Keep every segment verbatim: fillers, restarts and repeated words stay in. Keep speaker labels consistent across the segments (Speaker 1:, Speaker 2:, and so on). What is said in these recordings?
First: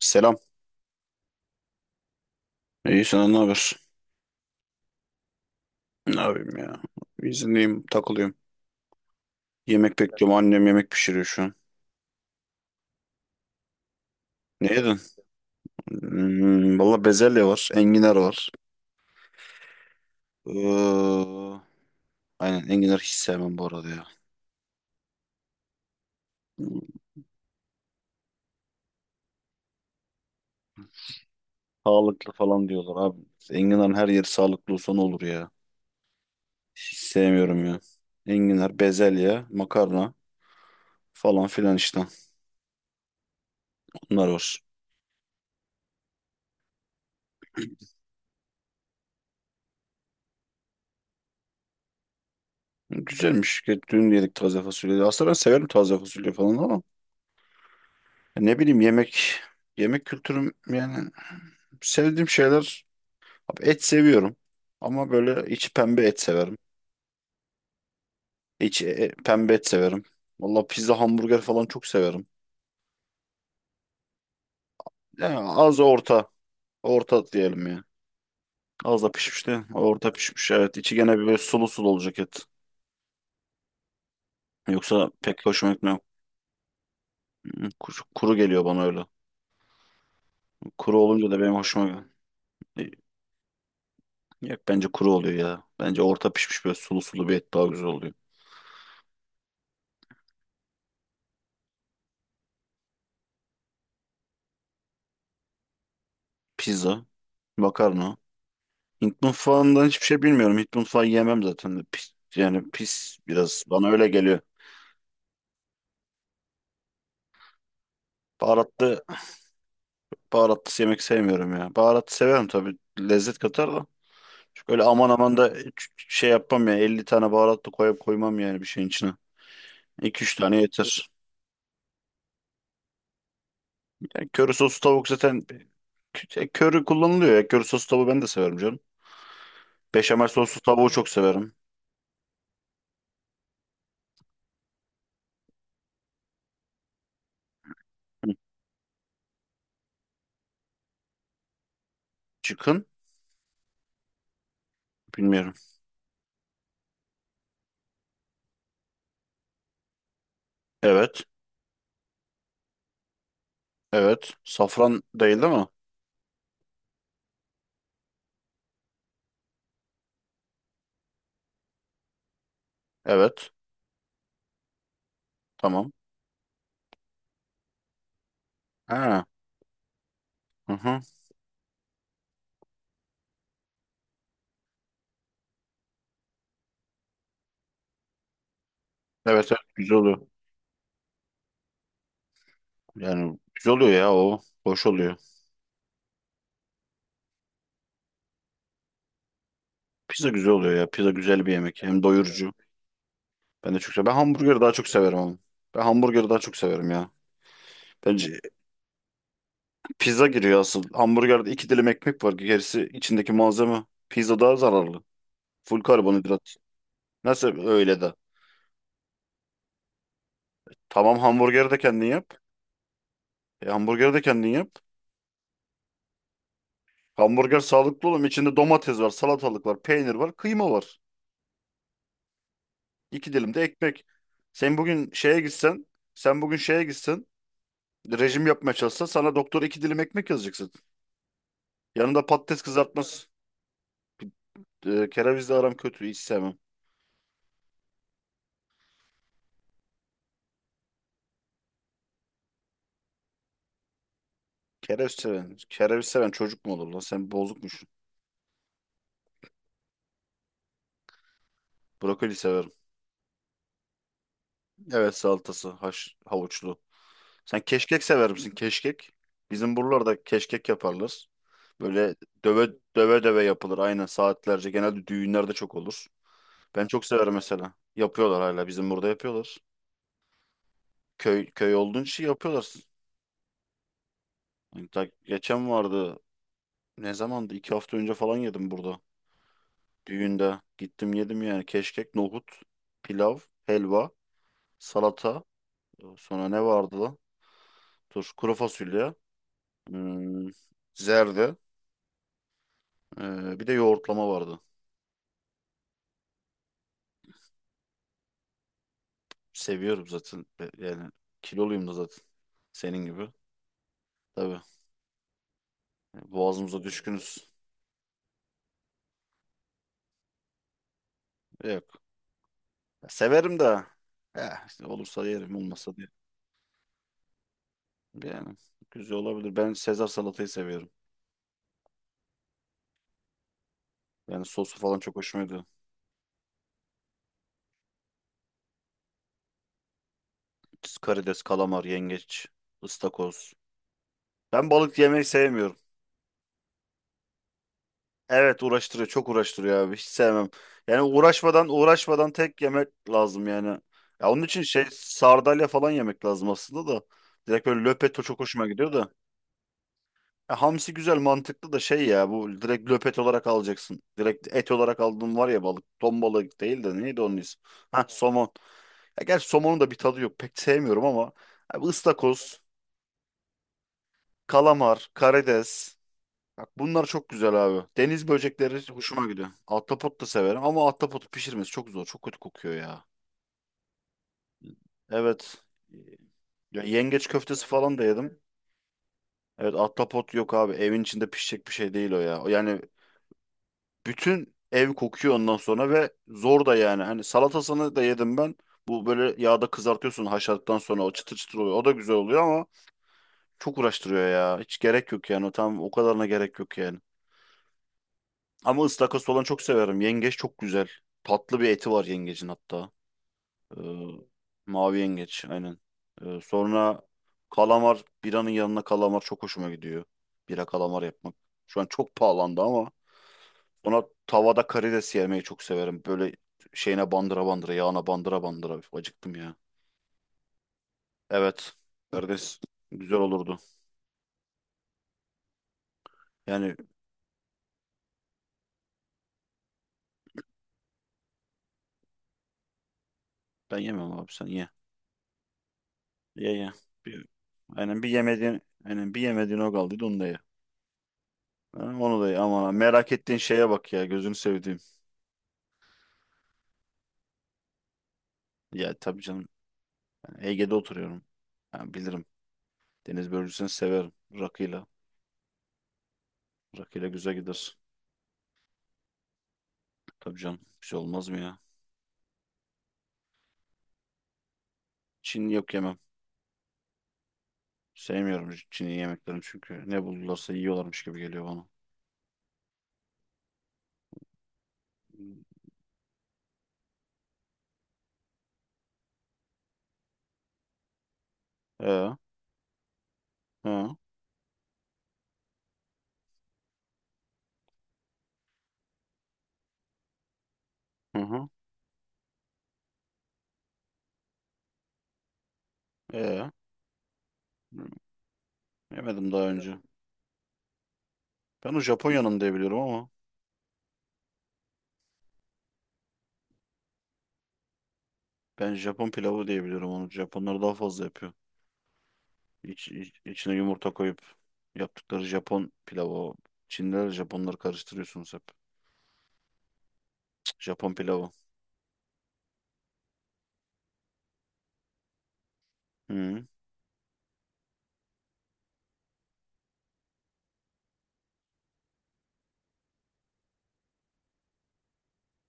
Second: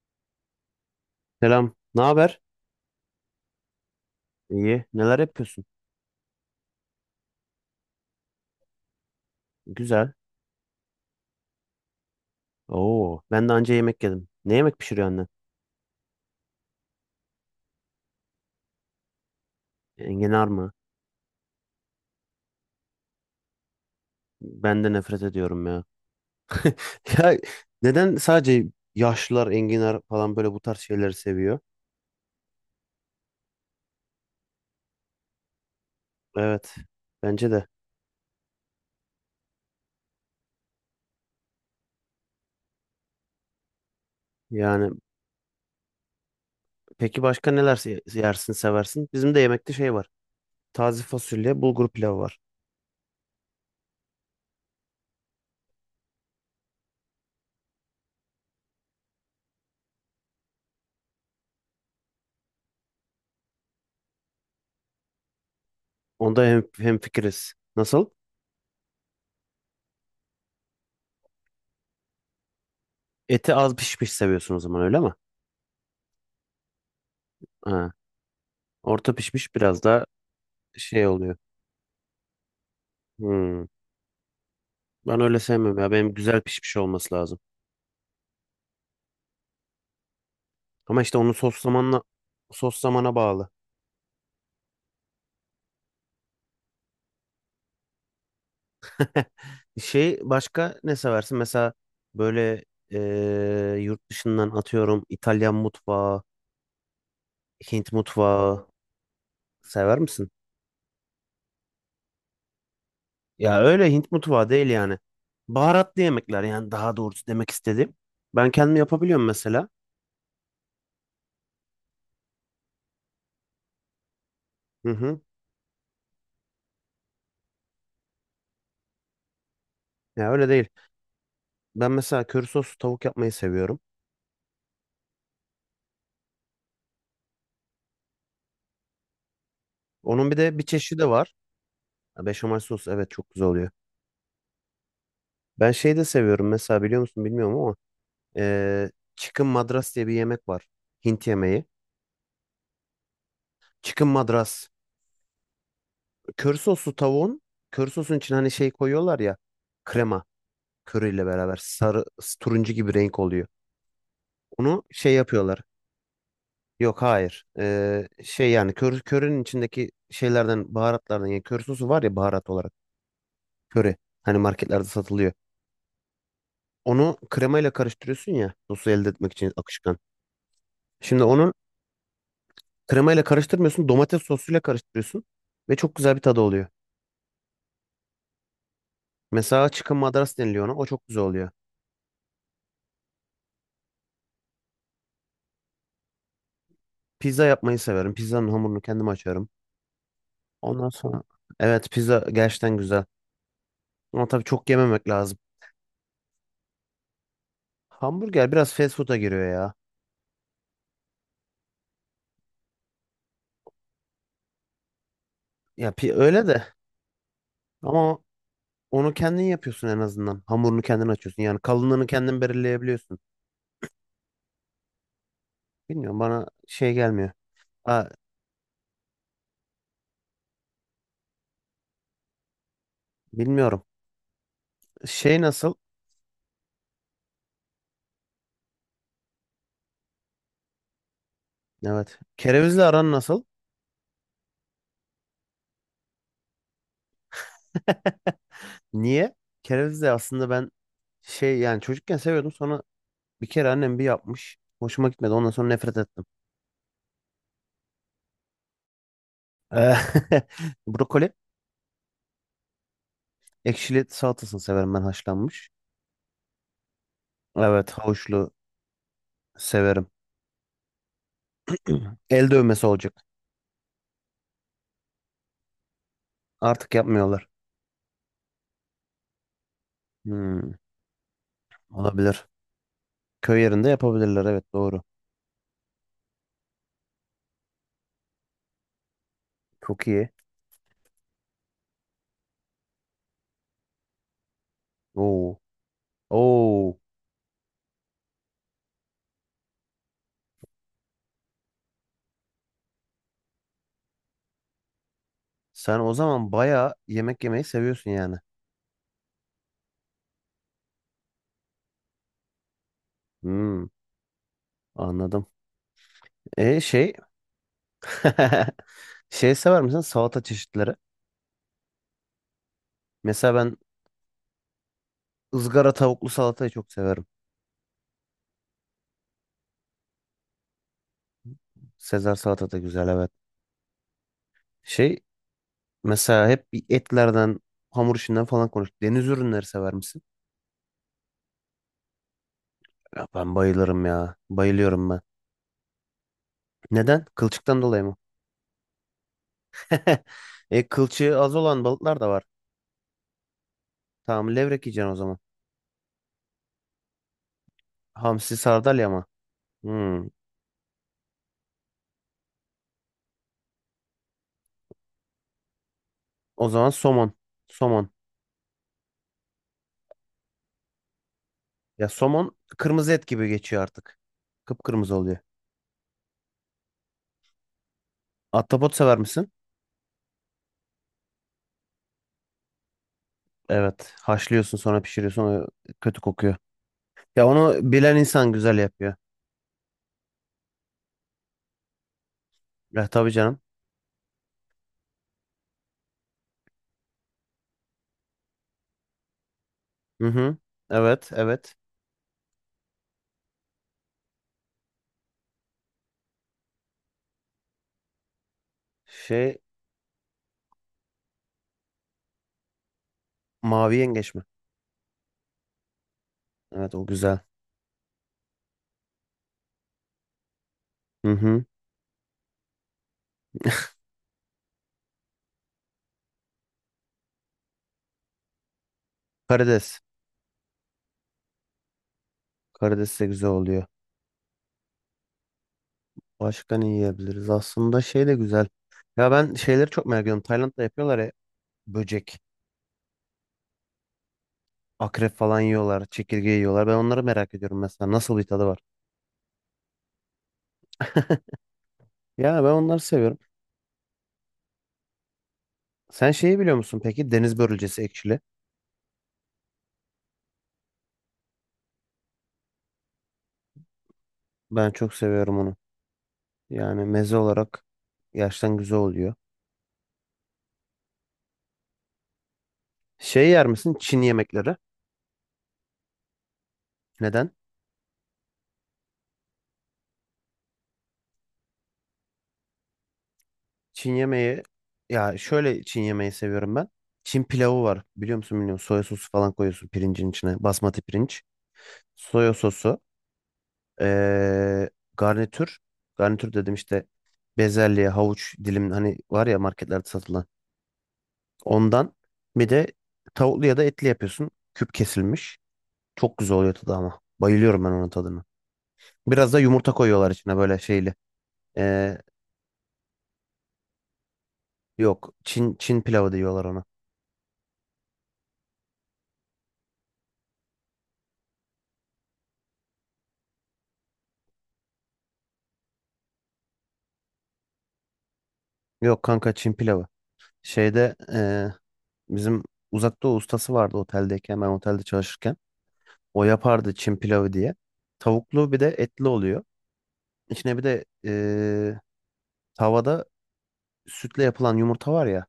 Speaker 1: Selam.
Speaker 2: Selam. Ne haber?
Speaker 1: İyi, sana ne haber?
Speaker 2: İyi. Neler yapıyorsun?
Speaker 1: Ne yapayım ya? İzindeyim, takılıyorum. Yemek
Speaker 2: Güzel.
Speaker 1: bekliyorum. Annem yemek pişiriyor şu an.
Speaker 2: Oo, ben de anca yemek yedim. Ne
Speaker 1: Ne
Speaker 2: yemek
Speaker 1: yedin?
Speaker 2: pişiriyor annen?
Speaker 1: Hmm, valla bezelye var. Enginar var.
Speaker 2: Enginar mı?
Speaker 1: Ee, aynen enginar hiç sevmem bu arada ya.
Speaker 2: Ben de nefret ediyorum ya.
Speaker 1: Hmm.
Speaker 2: Ya neden sadece yaşlılar enginar falan böyle bu tarz şeyleri seviyor?
Speaker 1: Sağlıklı falan diyorlar abi. Enginarın her yeri sağlıklı olsa ne olur ya.
Speaker 2: Evet.
Speaker 1: Hiç
Speaker 2: Bence
Speaker 1: sevmiyorum
Speaker 2: de.
Speaker 1: ya. Enginar, bezelye, makarna falan filan işte. Bunlar var.
Speaker 2: Yani peki başka neler se- yersin, seversin? Bizim de yemekte şey var. Taze fasulye, bulgur pilavı var.
Speaker 1: Güzelmiş. Dün yedik taze fasulyeyi. Aslında ben severim taze fasulye falan ama ne bileyim, yemek yemek kültürüm, yani sevdiğim şeyler... Abi et seviyorum, ama böyle içi pembe et
Speaker 2: Onda
Speaker 1: severim.
Speaker 2: hem hemfikiriz. Nasıl?
Speaker 1: İçi e, e, pembe et severim. Valla pizza, hamburger falan çok severim.
Speaker 2: Eti az pişmiş seviyorsun o zaman öyle mi?
Speaker 1: Yani az orta, orta diyelim ya.
Speaker 2: Ha,
Speaker 1: Az da
Speaker 2: orta
Speaker 1: pişmiş
Speaker 2: pişmiş
Speaker 1: de,
Speaker 2: biraz daha
Speaker 1: orta pişmiş, evet. İçi
Speaker 2: şey
Speaker 1: gene bir
Speaker 2: oluyor.
Speaker 1: böyle sulu sulu olacak et.
Speaker 2: Hmm.
Speaker 1: Yoksa
Speaker 2: Ben öyle
Speaker 1: pek hoşuma
Speaker 2: sevmem ya.
Speaker 1: gitmiyor.
Speaker 2: Benim güzel pişmiş olması lazım.
Speaker 1: Hmm. Kuru, kuru geliyor bana öyle. Kuru
Speaker 2: Ama işte
Speaker 1: olunca
Speaker 2: onu
Speaker 1: da benim
Speaker 2: sos
Speaker 1: hoşuma
Speaker 2: zamanla
Speaker 1: gidiyor.
Speaker 2: sos zamana bağlı.
Speaker 1: Yok, bence kuru oluyor ya. Bence orta pişmiş, böyle sulu sulu bir et daha güzel oluyor.
Speaker 2: Şey başka ne seversin? Mesela böyle eee, yurt dışından atıyorum İtalyan mutfağı,
Speaker 1: Pizza,
Speaker 2: Hint
Speaker 1: makarna.
Speaker 2: mutfağı
Speaker 1: Hint mutfağından
Speaker 2: sever
Speaker 1: hiçbir şey
Speaker 2: misin?
Speaker 1: bilmiyorum. Hint mutfağı yemem zaten. Pis, yani pis
Speaker 2: Ya
Speaker 1: biraz. Bana
Speaker 2: öyle
Speaker 1: öyle
Speaker 2: Hint
Speaker 1: geliyor.
Speaker 2: mutfağı değil yani. Baharatlı yemekler yani daha doğrusu demek istedim. Ben kendim
Speaker 1: Baharatlı,
Speaker 2: yapabiliyorum mesela.
Speaker 1: baharatlı yemek sevmiyorum ya. Baharatlı severim tabii. Lezzet katar da. Çok öyle
Speaker 2: Hı
Speaker 1: aman
Speaker 2: hı.
Speaker 1: aman da ç- şey yapmam ya. Elli tane baharatlı koyup koymam yani bir şeyin içine. iki
Speaker 2: Ya
Speaker 1: üç
Speaker 2: öyle
Speaker 1: tane
Speaker 2: değil.
Speaker 1: yeter.
Speaker 2: Ben mesela köri soslu tavuk yapmayı seviyorum.
Speaker 1: Yani köri soslu tavuk zaten kö- köri kullanılıyor ya. Köri soslu tavuğu ben de severim canım. Beşamel
Speaker 2: Onun bir de
Speaker 1: soslu
Speaker 2: bir
Speaker 1: tavuğu çok
Speaker 2: çeşidi var.
Speaker 1: severim.
Speaker 2: Ha, beşamel sos evet çok güzel oluyor. Ben şey de seviyorum mesela biliyor musun bilmiyorum ama
Speaker 1: Hı.
Speaker 2: eee chicken madras diye bir yemek var. Hint yemeği.
Speaker 1: Çıkın.
Speaker 2: Chicken madras.
Speaker 1: Bilmiyorum.
Speaker 2: Kör soslu tavuğun kör sosun için hani şey koyuyorlar ya, krema
Speaker 1: Evet.
Speaker 2: körüyle beraber sarı, turuncu gibi renk oluyor.
Speaker 1: Evet.
Speaker 2: Onu
Speaker 1: Safran
Speaker 2: şey
Speaker 1: değil, değil
Speaker 2: yapıyorlar.
Speaker 1: mi?
Speaker 2: Yok hayır. Eee, şey yani kör, körünün içindeki şeylerden, baharatlardan yani kör sosu var ya baharat olarak.
Speaker 1: Evet.
Speaker 2: Köri. Hani marketlerde satılıyor.
Speaker 1: Tamam.
Speaker 2: Onu kremayla karıştırıyorsun ya sosu elde
Speaker 1: Ha.
Speaker 2: etmek için akışkan.
Speaker 1: Hı hı.
Speaker 2: Şimdi onun Kremayla karıştırmıyorsun. Domates sosuyla karıştırıyorsun. Ve çok güzel bir tadı oluyor.
Speaker 1: Evet, evet,
Speaker 2: Mesela
Speaker 1: güzel
Speaker 2: chicken
Speaker 1: oluyor.
Speaker 2: madras deniliyor ona. O çok güzel oluyor.
Speaker 1: Yani güzel oluyor ya o. Hoş oluyor.
Speaker 2: Pizza yapmayı severim. Pizzanın hamurunu kendim açıyorum.
Speaker 1: Pizza güzel oluyor ya.
Speaker 2: Ondan
Speaker 1: Pizza
Speaker 2: sonra
Speaker 1: güzel bir yemek.
Speaker 2: evet
Speaker 1: Hem
Speaker 2: pizza
Speaker 1: doyurucu.
Speaker 2: gerçekten güzel.
Speaker 1: Ben de çok sev... Ben
Speaker 2: Ama tabii
Speaker 1: hamburgeri
Speaker 2: çok
Speaker 1: daha çok
Speaker 2: yememek
Speaker 1: severim ama.
Speaker 2: lazım.
Speaker 1: Ben hamburgeri daha çok severim ya. Bence
Speaker 2: Hamburger biraz fast food'a giriyor ya.
Speaker 1: pizza giriyor asıl. Hamburgerde iki dilim ekmek var. Gerisi içindeki malzeme. Pizza daha zararlı. Full
Speaker 2: Ya pi- öyle
Speaker 1: karbonhidrat.
Speaker 2: de
Speaker 1: Nasıl öyle de?
Speaker 2: ama onu kendin yapıyorsun en azından. Hamurunu kendin
Speaker 1: Tamam,
Speaker 2: açıyorsun. Yani
Speaker 1: hamburgeri de kendin
Speaker 2: kalınlığını
Speaker 1: yap.
Speaker 2: kendin belirleyebiliyorsun.
Speaker 1: E, hamburgeri de kendin yap.
Speaker 2: Bilmiyorum bana şey gelmiyor.
Speaker 1: Hamburger sağlıklı
Speaker 2: Ha,
Speaker 1: oğlum. İçinde domates var, salatalık var, peynir var, kıyma var. İki dilim de
Speaker 2: bilmiyorum.
Speaker 1: ekmek. Sen bugün şeye
Speaker 2: Şey nasıl?
Speaker 1: gitsen, sen bugün şeye gitsen, rejim yapmaya çalışsa, sana doktor iki dilim ekmek yazacaksın.
Speaker 2: Evet.
Speaker 1: Yanında patates
Speaker 2: Kerevizle aran
Speaker 1: kızartması.
Speaker 2: nasıl?
Speaker 1: Ee, kerevizle aram kötü. Hiç sevmem.
Speaker 2: Niye? Kereviz de aslında ben şey yani çocukken seviyordum, sonra bir kere annem bir yapmış. Hoşuma
Speaker 1: Kereviz
Speaker 2: gitmedi, ondan
Speaker 1: seven...
Speaker 2: sonra nefret
Speaker 1: Kereviz
Speaker 2: ettim.
Speaker 1: seven çocuk mu olur lan? Sen bozukmuşsun.
Speaker 2: Eh, brokoli
Speaker 1: Brokoli severim.
Speaker 2: ekşili salatasını severim ben,
Speaker 1: Evet, salatası.
Speaker 2: haşlanmış.
Speaker 1: Haş, havuçlu. Sen
Speaker 2: Evet,
Speaker 1: keşkek sever misin?
Speaker 2: havuçlu
Speaker 1: Keşkek. Bizim
Speaker 2: severim.
Speaker 1: buralarda keşkek yaparlar. Böyle
Speaker 2: El
Speaker 1: döve
Speaker 2: dövmesi olacak.
Speaker 1: döve döve yapılır. Aynen, saatlerce. Genelde düğünlerde çok olur. Ben
Speaker 2: Artık
Speaker 1: çok severim
Speaker 2: yapmıyorlar.
Speaker 1: mesela. Yapıyorlar hala. Bizim burada yapıyorlar.
Speaker 2: Hmm,
Speaker 1: Köy köy olduğun için
Speaker 2: olabilir.
Speaker 1: yapıyorlar.
Speaker 2: Köy yerinde yapabilirler evet,
Speaker 1: Yani
Speaker 2: doğru.
Speaker 1: ta- geçen vardı. Ne zamandı? İki hafta önce falan yedim burada.
Speaker 2: Çok iyi.
Speaker 1: Düğünde. Gittim, yedim yani. Keşkek, nohut, pilav, helva, salata.
Speaker 2: Oo.
Speaker 1: Sonra ne
Speaker 2: Oo.
Speaker 1: vardı lan? Dur. Kuru fasulye, hmm, zerde. Ee, bir de yoğurtlama vardı.
Speaker 2: Sen o zaman bayağı yemek yemeyi seviyorsun yani.
Speaker 1: Seviyorum zaten. E, Yani kiloluyum da zaten. Senin gibi.
Speaker 2: Hmm,
Speaker 1: Tabii.
Speaker 2: anladım.
Speaker 1: Yani
Speaker 2: E
Speaker 1: boğazımıza
Speaker 2: şey
Speaker 1: düşkünüz.
Speaker 2: şey sever misin salata çeşitleri?
Speaker 1: Yok. Ya,
Speaker 2: Mesela
Speaker 1: severim
Speaker 2: ben
Speaker 1: de. Eh, işte olursa yerim.
Speaker 2: ızgara
Speaker 1: Olmazsa diye.
Speaker 2: tavuklu salatayı çok severim.
Speaker 1: Yani güzel olabilir. Ben Sezar salatayı seviyorum.
Speaker 2: Sezar salata da güzel, evet.
Speaker 1: Yani sosu falan çok
Speaker 2: Şey
Speaker 1: hoşuma gidiyor.
Speaker 2: mesela hep bir etlerden, hamur işinden falan konuştuk. Deniz ürünleri sever misin?
Speaker 1: Karides, kalamar, yengeç,
Speaker 2: Ya
Speaker 1: ıstakoz.
Speaker 2: ben bayılırım ya.
Speaker 1: Ben balık
Speaker 2: Bayılıyorum ben.
Speaker 1: yemeyi sevmiyorum.
Speaker 2: Neden? Kılçıktan dolayı mı?
Speaker 1: Evet, uğraştırıyor, çok uğraştırıyor abi. Hiç sevmem.
Speaker 2: E
Speaker 1: Yani
Speaker 2: kılçığı az
Speaker 1: uğraşmadan
Speaker 2: olan balıklar da
Speaker 1: uğraşmadan
Speaker 2: var.
Speaker 1: tek yemek lazım yani. Ya onun
Speaker 2: Tamam,
Speaker 1: için şey,
Speaker 2: levrek yiyeceksin o zaman.
Speaker 1: sardalya falan yemek lazım aslında da. Direkt böyle löpeto çok
Speaker 2: Hamsi,
Speaker 1: hoşuma gidiyor da.
Speaker 2: sardalya mı? Hmm.
Speaker 1: Ya hamsi güzel, mantıklı da şey ya, bu direkt löpet olarak alacaksın. Direkt et olarak aldığın var ya, balık. Ton balığı
Speaker 2: O
Speaker 1: değil
Speaker 2: zaman
Speaker 1: de neydi
Speaker 2: somon.
Speaker 1: onun ismi? Ha,
Speaker 2: Somon.
Speaker 1: somon. Ya gerçi somonun da bir tadı yok. Pek sevmiyorum ama. Abi
Speaker 2: Ya somon
Speaker 1: ıstakoz,
Speaker 2: kırmızı et gibi geçiyor artık.
Speaker 1: kalamar,
Speaker 2: Kıpkırmızı oluyor.
Speaker 1: karides. Bak, bunlar çok güzel abi. Deniz
Speaker 2: Ahtapot
Speaker 1: böcekleri
Speaker 2: sever
Speaker 1: hoşuma gidiyor.
Speaker 2: misin?
Speaker 1: Ahtapot da severim ama ahtapotu pişirmesi çok zor. Çok kötü kokuyor ya.
Speaker 2: Evet. Haşlıyorsun sonra pişiriyorsun.
Speaker 1: Evet.
Speaker 2: O kötü kokuyor.
Speaker 1: Ya yengeç
Speaker 2: Ya
Speaker 1: köftesi
Speaker 2: onu
Speaker 1: falan da
Speaker 2: bilen
Speaker 1: yedim.
Speaker 2: insan güzel yapıyor.
Speaker 1: Evet, ahtapot yok abi. Evin içinde pişecek bir şey değil o ya. Yani
Speaker 2: Ya tabii canım.
Speaker 1: bütün ev kokuyor ondan sonra, ve zor da yani. Hani salatasını da yedim ben. Bu böyle yağda kızartıyorsun
Speaker 2: Hı hı.
Speaker 1: haşladıktan sonra, o
Speaker 2: Evet,
Speaker 1: çıtır çıtır oluyor.
Speaker 2: evet.
Speaker 1: O da güzel oluyor ama çok uğraştırıyor ya. Hiç gerek yok yani. O tam, o kadarına gerek yok yani. Ama ıstakoz falan
Speaker 2: Şey,
Speaker 1: çok severim. Yengeç çok güzel. Tatlı bir eti var yengecin hatta. Ee,
Speaker 2: mavi yengeç mi?
Speaker 1: mavi yengeç aynen. Ee,
Speaker 2: Evet,
Speaker 1: sonra
Speaker 2: o güzel.
Speaker 1: kalamar. Biranın yanına kalamar çok hoşuma gidiyor. Bira, kalamar
Speaker 2: Hı
Speaker 1: yapmak.
Speaker 2: hı.
Speaker 1: Şu an çok pahalandı ama, ona tavada karides yemeyi çok severim. Böyle şeyine bandıra bandıra, yağına bandıra bandıra. Üf, acıktım ya.
Speaker 2: Karides.
Speaker 1: Evet. Karides güzel
Speaker 2: Karides de güzel
Speaker 1: olurdu.
Speaker 2: oluyor.
Speaker 1: Yani
Speaker 2: Başka ne yiyebiliriz? Aslında şey de güzel. Ya ben şeyleri çok merak ediyorum. Tayland'da yapıyorlar ya, böcek,
Speaker 1: ben yemem abi, sen ye.
Speaker 2: akrep falan yiyorlar,
Speaker 1: Ye
Speaker 2: çekirge
Speaker 1: ye.
Speaker 2: yiyorlar. Ben onları
Speaker 1: Bir,
Speaker 2: merak ediyorum
Speaker 1: aynen bir
Speaker 2: mesela. Nasıl bir
Speaker 1: yemediğin,
Speaker 2: tadı var?
Speaker 1: aynen bir yemediğin o kaldıydı, onu da ye. Ha, onu da, aman
Speaker 2: Ya ben
Speaker 1: ha,
Speaker 2: onları
Speaker 1: merak ettiğin
Speaker 2: seviyorum.
Speaker 1: şeye bak ya, gözünü sevdiğim.
Speaker 2: Sen şeyi biliyor musun peki? Deniz börülcesi ekşili.
Speaker 1: Ya tabii canım, ben Ege'de oturuyorum. Yani bilirim. Deniz börülcüsünü severim. Rakıyla.
Speaker 2: Ben çok seviyorum onu. Yani
Speaker 1: Rakıyla güzel
Speaker 2: meze
Speaker 1: gider.
Speaker 2: olarak gerçekten güzel oluyor.
Speaker 1: Tabii canım, bir şey olmaz mı ya?
Speaker 2: Şey yer misin? Çin yemekleri.
Speaker 1: Çin, yok, yemem.
Speaker 2: Neden?
Speaker 1: Sevmiyorum Çin'i yemeklerini çünkü. Ne buldularsa yiyorlarmış gibi geliyor bana.
Speaker 2: Çin yemeği Ya şöyle, Çin yemeği seviyorum ben. Çin pilavı var. Biliyor musun bilmiyorum. Soya sosu falan koyuyorsun pirincin içine. Basmati pirinç.
Speaker 1: Ee,
Speaker 2: Soya sosu.
Speaker 1: ha,
Speaker 2: ee, Garnitür. Garnitür dedim işte, bezelye, havuç dilim hani var ya marketlerde satılan.
Speaker 1: hı hı,
Speaker 2: Ondan bir de tavuklu ya da etli yapıyorsun. Küp kesilmiş. Çok
Speaker 1: ee.
Speaker 2: güzel oluyor tadı ama. Bayılıyorum ben onun tadına.
Speaker 1: Yemedim daha
Speaker 2: Biraz da
Speaker 1: önce.
Speaker 2: yumurta koyuyorlar içine böyle şeyli.
Speaker 1: Ben o
Speaker 2: Ee,
Speaker 1: Japonya'nın diye biliyorum ama,
Speaker 2: Yok. Çin Çin pilavı diyorlar ona.
Speaker 1: ben Japon pilavı diye biliyorum onu. Japonlar daha fazla yapıyor. İç, iç- içine yumurta koyup yaptıkları Japon pilavı o. Çinliler, Japonları karıştırıyorsunuz hep.
Speaker 2: Yok kanka, Çin pilavı.
Speaker 1: Japon
Speaker 2: Şeyde
Speaker 1: pilavı.
Speaker 2: eee, bizim uzak doğu ustası vardı, oteldeyken ben otelde çalışırken. O
Speaker 1: Hı
Speaker 2: yapardı Çin pilavı diye. Tavuklu bir de etli oluyor. İçine bir de eee, tavada sütle yapılan yumurta var ya.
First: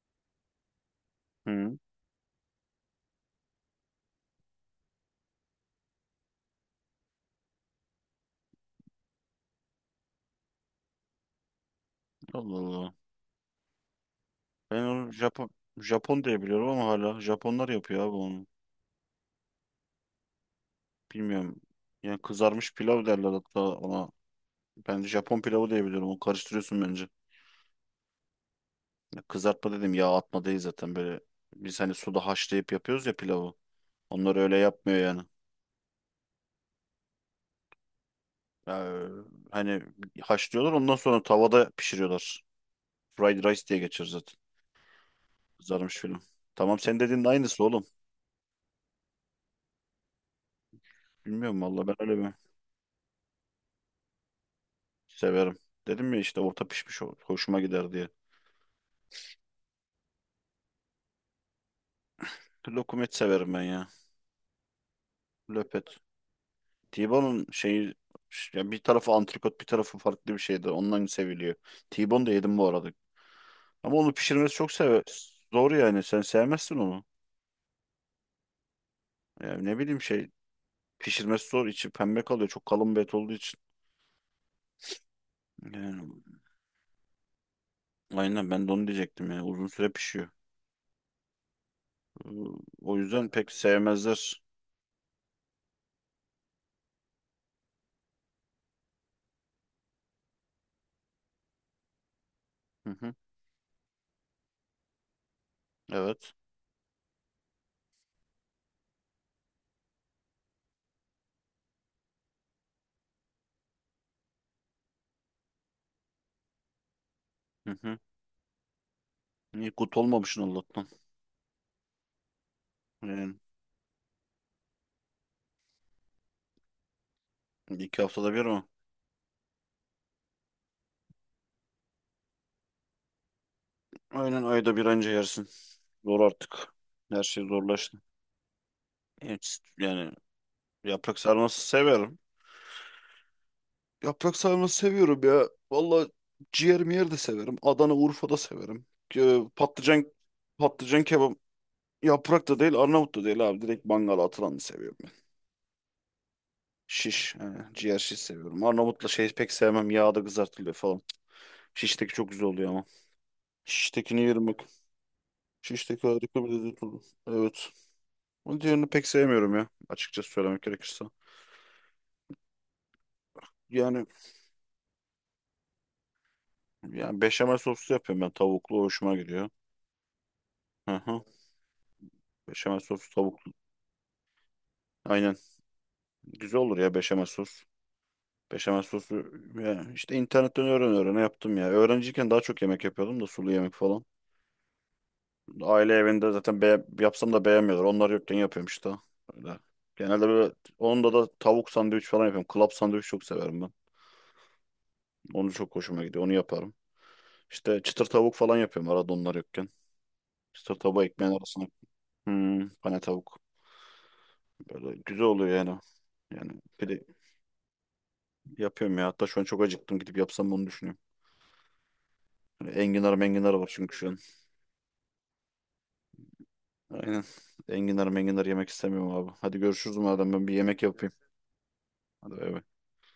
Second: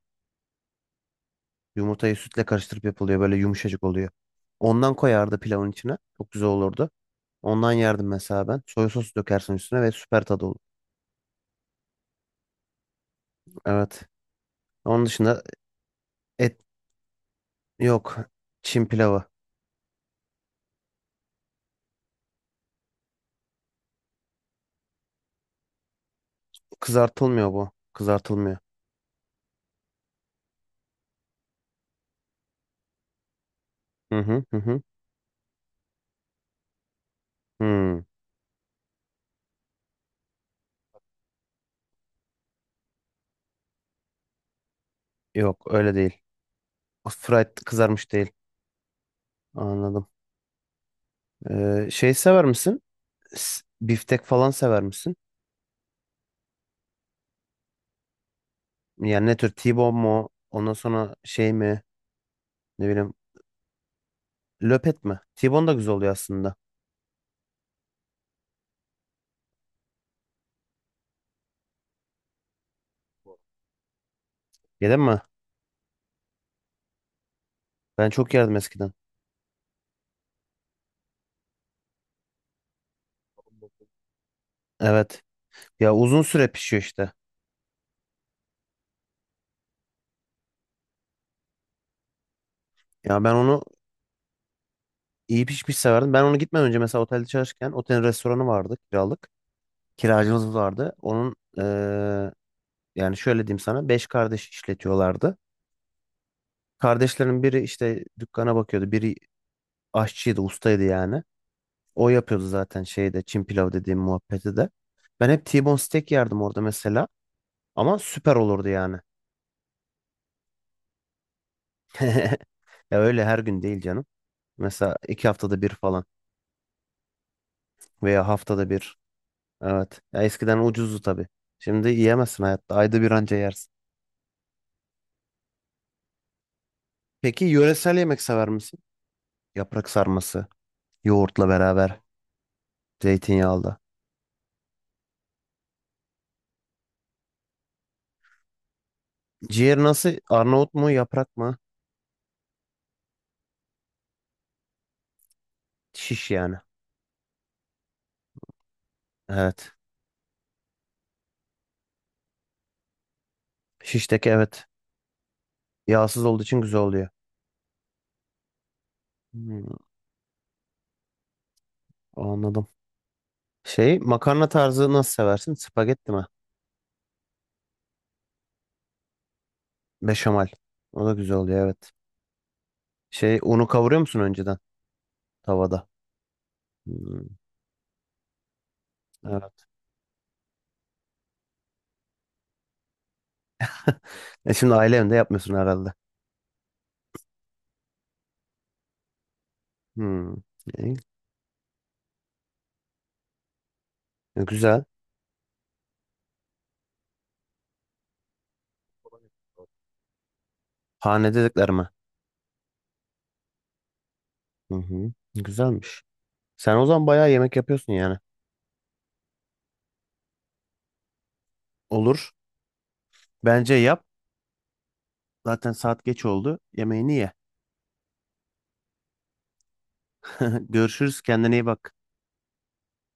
Speaker 1: hı.
Speaker 2: Yumurtayı sütle karıştırıp yapılıyor, böyle yumuşacık oluyor. Ondan koyardı pilavın içine. Çok güzel olurdu. Ondan yerdim mesela ben. Soya sosu dökersin üstüne ve süper tadı olur.
Speaker 1: Allah Allah.
Speaker 2: Evet.
Speaker 1: Ben
Speaker 2: Onun
Speaker 1: onu
Speaker 2: dışında
Speaker 1: Japon Japon diye
Speaker 2: et
Speaker 1: biliyorum ama hala Japonlar yapıyor abi
Speaker 2: yok.
Speaker 1: onu.
Speaker 2: Çin pilavı.
Speaker 1: Bilmiyorum. Yani kızarmış pilav derler hatta ona. Ben Japon pilavı diye biliyorum. Onu karıştırıyorsun bence.
Speaker 2: Kızartılmıyor bu. Kızartılmıyor.
Speaker 1: Ya kızartma dedim, yağ atma değil zaten böyle. Biz hani suda haşlayıp yapıyoruz ya pilavı.
Speaker 2: Hı
Speaker 1: Onlar
Speaker 2: hı
Speaker 1: öyle
Speaker 2: hı. Hı.
Speaker 1: yapmıyor yani.
Speaker 2: Hmm,
Speaker 1: Ee, hani haşlıyorlar, ondan sonra tavada pişiriyorlar. Fried Rice diye geçer zaten.
Speaker 2: yok öyle
Speaker 1: Kızarmış
Speaker 2: değil.
Speaker 1: film. Tamam, sen dediğin de
Speaker 2: Fried
Speaker 1: aynısı oğlum.
Speaker 2: kızarmış değil. Anladım.
Speaker 1: Bilmiyorum valla,
Speaker 2: Ee,
Speaker 1: ben
Speaker 2: şey
Speaker 1: öyle bir...
Speaker 2: sever misin? S- Biftek falan sever misin?
Speaker 1: Severim. Dedim ya işte, orta pişmiş o- hoşuma gider diye.
Speaker 2: Yani ne tür? T-bone mu? Ondan sonra şey mi? Ne
Speaker 1: Lokum et
Speaker 2: bileyim.
Speaker 1: severim ben ya.
Speaker 2: Löpet mi? T-bone da
Speaker 1: Löpet.
Speaker 2: güzel oluyor aslında.
Speaker 1: T-Bone'un şeyi, ya bir tarafı antrikot bir tarafı farklı bir şeydi. Ondan seviliyor. T-Bone da yedim bu arada. Ama onu pişirmesi çok
Speaker 2: Yedin
Speaker 1: seve
Speaker 2: mi?
Speaker 1: zor yani. Sen sevmezsin onu.
Speaker 2: Ben çok yerdim eskiden.
Speaker 1: Yani ne bileyim şey, pişirmesi zor. İçi pembe kalıyor. Çok kalın bir et olduğu için.
Speaker 2: Evet. Ya
Speaker 1: Yani,
Speaker 2: uzun süre pişiyor işte.
Speaker 1: aynen, ben de onu diyecektim ya. Uzun süre pişiyor. Ee, O
Speaker 2: Ya
Speaker 1: yüzden
Speaker 2: ben
Speaker 1: pek
Speaker 2: onu
Speaker 1: sevmezler.
Speaker 2: iyi pişmiş severdim. Ben onu gitmeden önce mesela otelde çalışırken, otelin restoranı vardı kiralık. Kiracımız vardı. Onun eee,
Speaker 1: Hı hı.
Speaker 2: yani şöyle diyeyim sana. Beş kardeş işletiyorlardı.
Speaker 1: Evet.
Speaker 2: Kardeşlerin biri işte dükkana bakıyordu. Biri aşçıydı, ustaydı yani. O yapıyordu zaten şeyde Çin pilav dediğim muhabbeti de. Ben hep T-bone steak yerdim orada mesela.
Speaker 1: Hı
Speaker 2: Ama
Speaker 1: hı.
Speaker 2: süper olurdu yani.
Speaker 1: İyi kut olmamışsın Allah'tan.
Speaker 2: Ya öyle
Speaker 1: Yani
Speaker 2: her gün değil canım. Mesela iki haftada bir falan
Speaker 1: iki
Speaker 2: veya
Speaker 1: haftada bir ama.
Speaker 2: haftada bir. Evet. Ya eskiden ucuzdu tabii. Şimdi yiyemezsin hayatta. Ayda bir anca yersin.
Speaker 1: Aynen, ayda bir anca yersin. Zor artık. Her
Speaker 2: Peki
Speaker 1: şey
Speaker 2: yöresel
Speaker 1: zorlaştı.
Speaker 2: yemek sever misin?
Speaker 1: Evet,
Speaker 2: Yaprak
Speaker 1: yani
Speaker 2: sarması,
Speaker 1: yaprak
Speaker 2: yoğurtla
Speaker 1: sarması
Speaker 2: beraber,
Speaker 1: severim.
Speaker 2: zeytinyağlı.
Speaker 1: Yaprak sarması seviyorum ya. Valla ciğer miyer de severim. Adana, Urfa da severim. Ee,
Speaker 2: Ciğer
Speaker 1: patlıcan
Speaker 2: nasıl? Arnavut mu,
Speaker 1: patlıcan kebap...
Speaker 2: yaprak mı?
Speaker 1: Yaprak da değil, Arnavut da değil abi. Direkt mangala atılanı seviyorum ben.
Speaker 2: Şiş yani.
Speaker 1: Şiş. Yani ciğer şiş seviyorum. Arnavutla şey pek
Speaker 2: Evet.
Speaker 1: sevmem. Yağda kızartılıyor falan. Şişteki çok güzel oluyor ama. Şiştekini
Speaker 2: Şişteki
Speaker 1: yerim bak.
Speaker 2: evet.
Speaker 1: Şişteki
Speaker 2: Yağsız olduğu
Speaker 1: harika bir
Speaker 2: için
Speaker 1: dizi
Speaker 2: güzel
Speaker 1: tutuldu.
Speaker 2: oluyor.
Speaker 1: Evet. Onun diğerini pek sevmiyorum ya.
Speaker 2: Hmm,
Speaker 1: Açıkçası söylemek gerekirse.
Speaker 2: anladım. Şey
Speaker 1: Yani,
Speaker 2: makarna tarzı nasıl seversin? Spagetti mi?
Speaker 1: yani beşamel soslu yapıyorum ben. Tavuklu hoşuma gidiyor.
Speaker 2: Beşamel.
Speaker 1: Hı
Speaker 2: O da
Speaker 1: hı.
Speaker 2: güzel oluyor evet.
Speaker 1: Beşamel soslu
Speaker 2: Şey,
Speaker 1: tavuklu.
Speaker 2: unu kavuruyor musun önceden
Speaker 1: Aynen.
Speaker 2: tavada?
Speaker 1: Güzel olur ya beşamel
Speaker 2: Hmm,
Speaker 1: sos. Beşamel sosu,
Speaker 2: evet.
Speaker 1: ya işte internetten öğren öğrene yaptım ya. Öğrenciyken daha çok yemek yapıyordum da, sulu yemek falan.
Speaker 2: E şimdi aile evinde yapmıyorsun herhalde.
Speaker 1: Aile evinde zaten be yapsam da beğenmiyorlar. Onlar yokken yapıyorum işte. Öyle. Genelde
Speaker 2: Hmm,
Speaker 1: böyle,
Speaker 2: iyi.
Speaker 1: onda da tavuk sandviç falan yapıyorum. Klap sandviç çok severim ben.
Speaker 2: E, güzel.
Speaker 1: Onu çok hoşuma gidiyor. Onu yaparım. İşte çıtır tavuk falan yapıyorum arada, onlar yokken. Çıtır tavuğu ekmeğin
Speaker 2: Hane
Speaker 1: arasına.
Speaker 2: dediklerime.
Speaker 1: Hmm, pane tavuk.
Speaker 2: Hı
Speaker 1: Böyle
Speaker 2: hı.
Speaker 1: güzel oluyor yani.
Speaker 2: Güzelmiş.
Speaker 1: Yani
Speaker 2: Sen o
Speaker 1: bir de
Speaker 2: zaman bayağı yemek yapıyorsun yani.
Speaker 1: yapıyorum ya. Hatta şu an çok acıktım. Gidip yapsam bunu, düşünüyorum.
Speaker 2: Olur.
Speaker 1: Hani enginar menginar var
Speaker 2: Bence
Speaker 1: çünkü
Speaker 2: yap.
Speaker 1: şu an.
Speaker 2: Zaten saat geç oldu. Yemeğini
Speaker 1: Aynen.
Speaker 2: ye.
Speaker 1: Enginar menginar yemek istemiyorum abi. Hadi görüşürüz madem, ben bir yemek yapayım.
Speaker 2: Görüşürüz. Kendine iyi bak.
Speaker 1: Hadi, bay bay.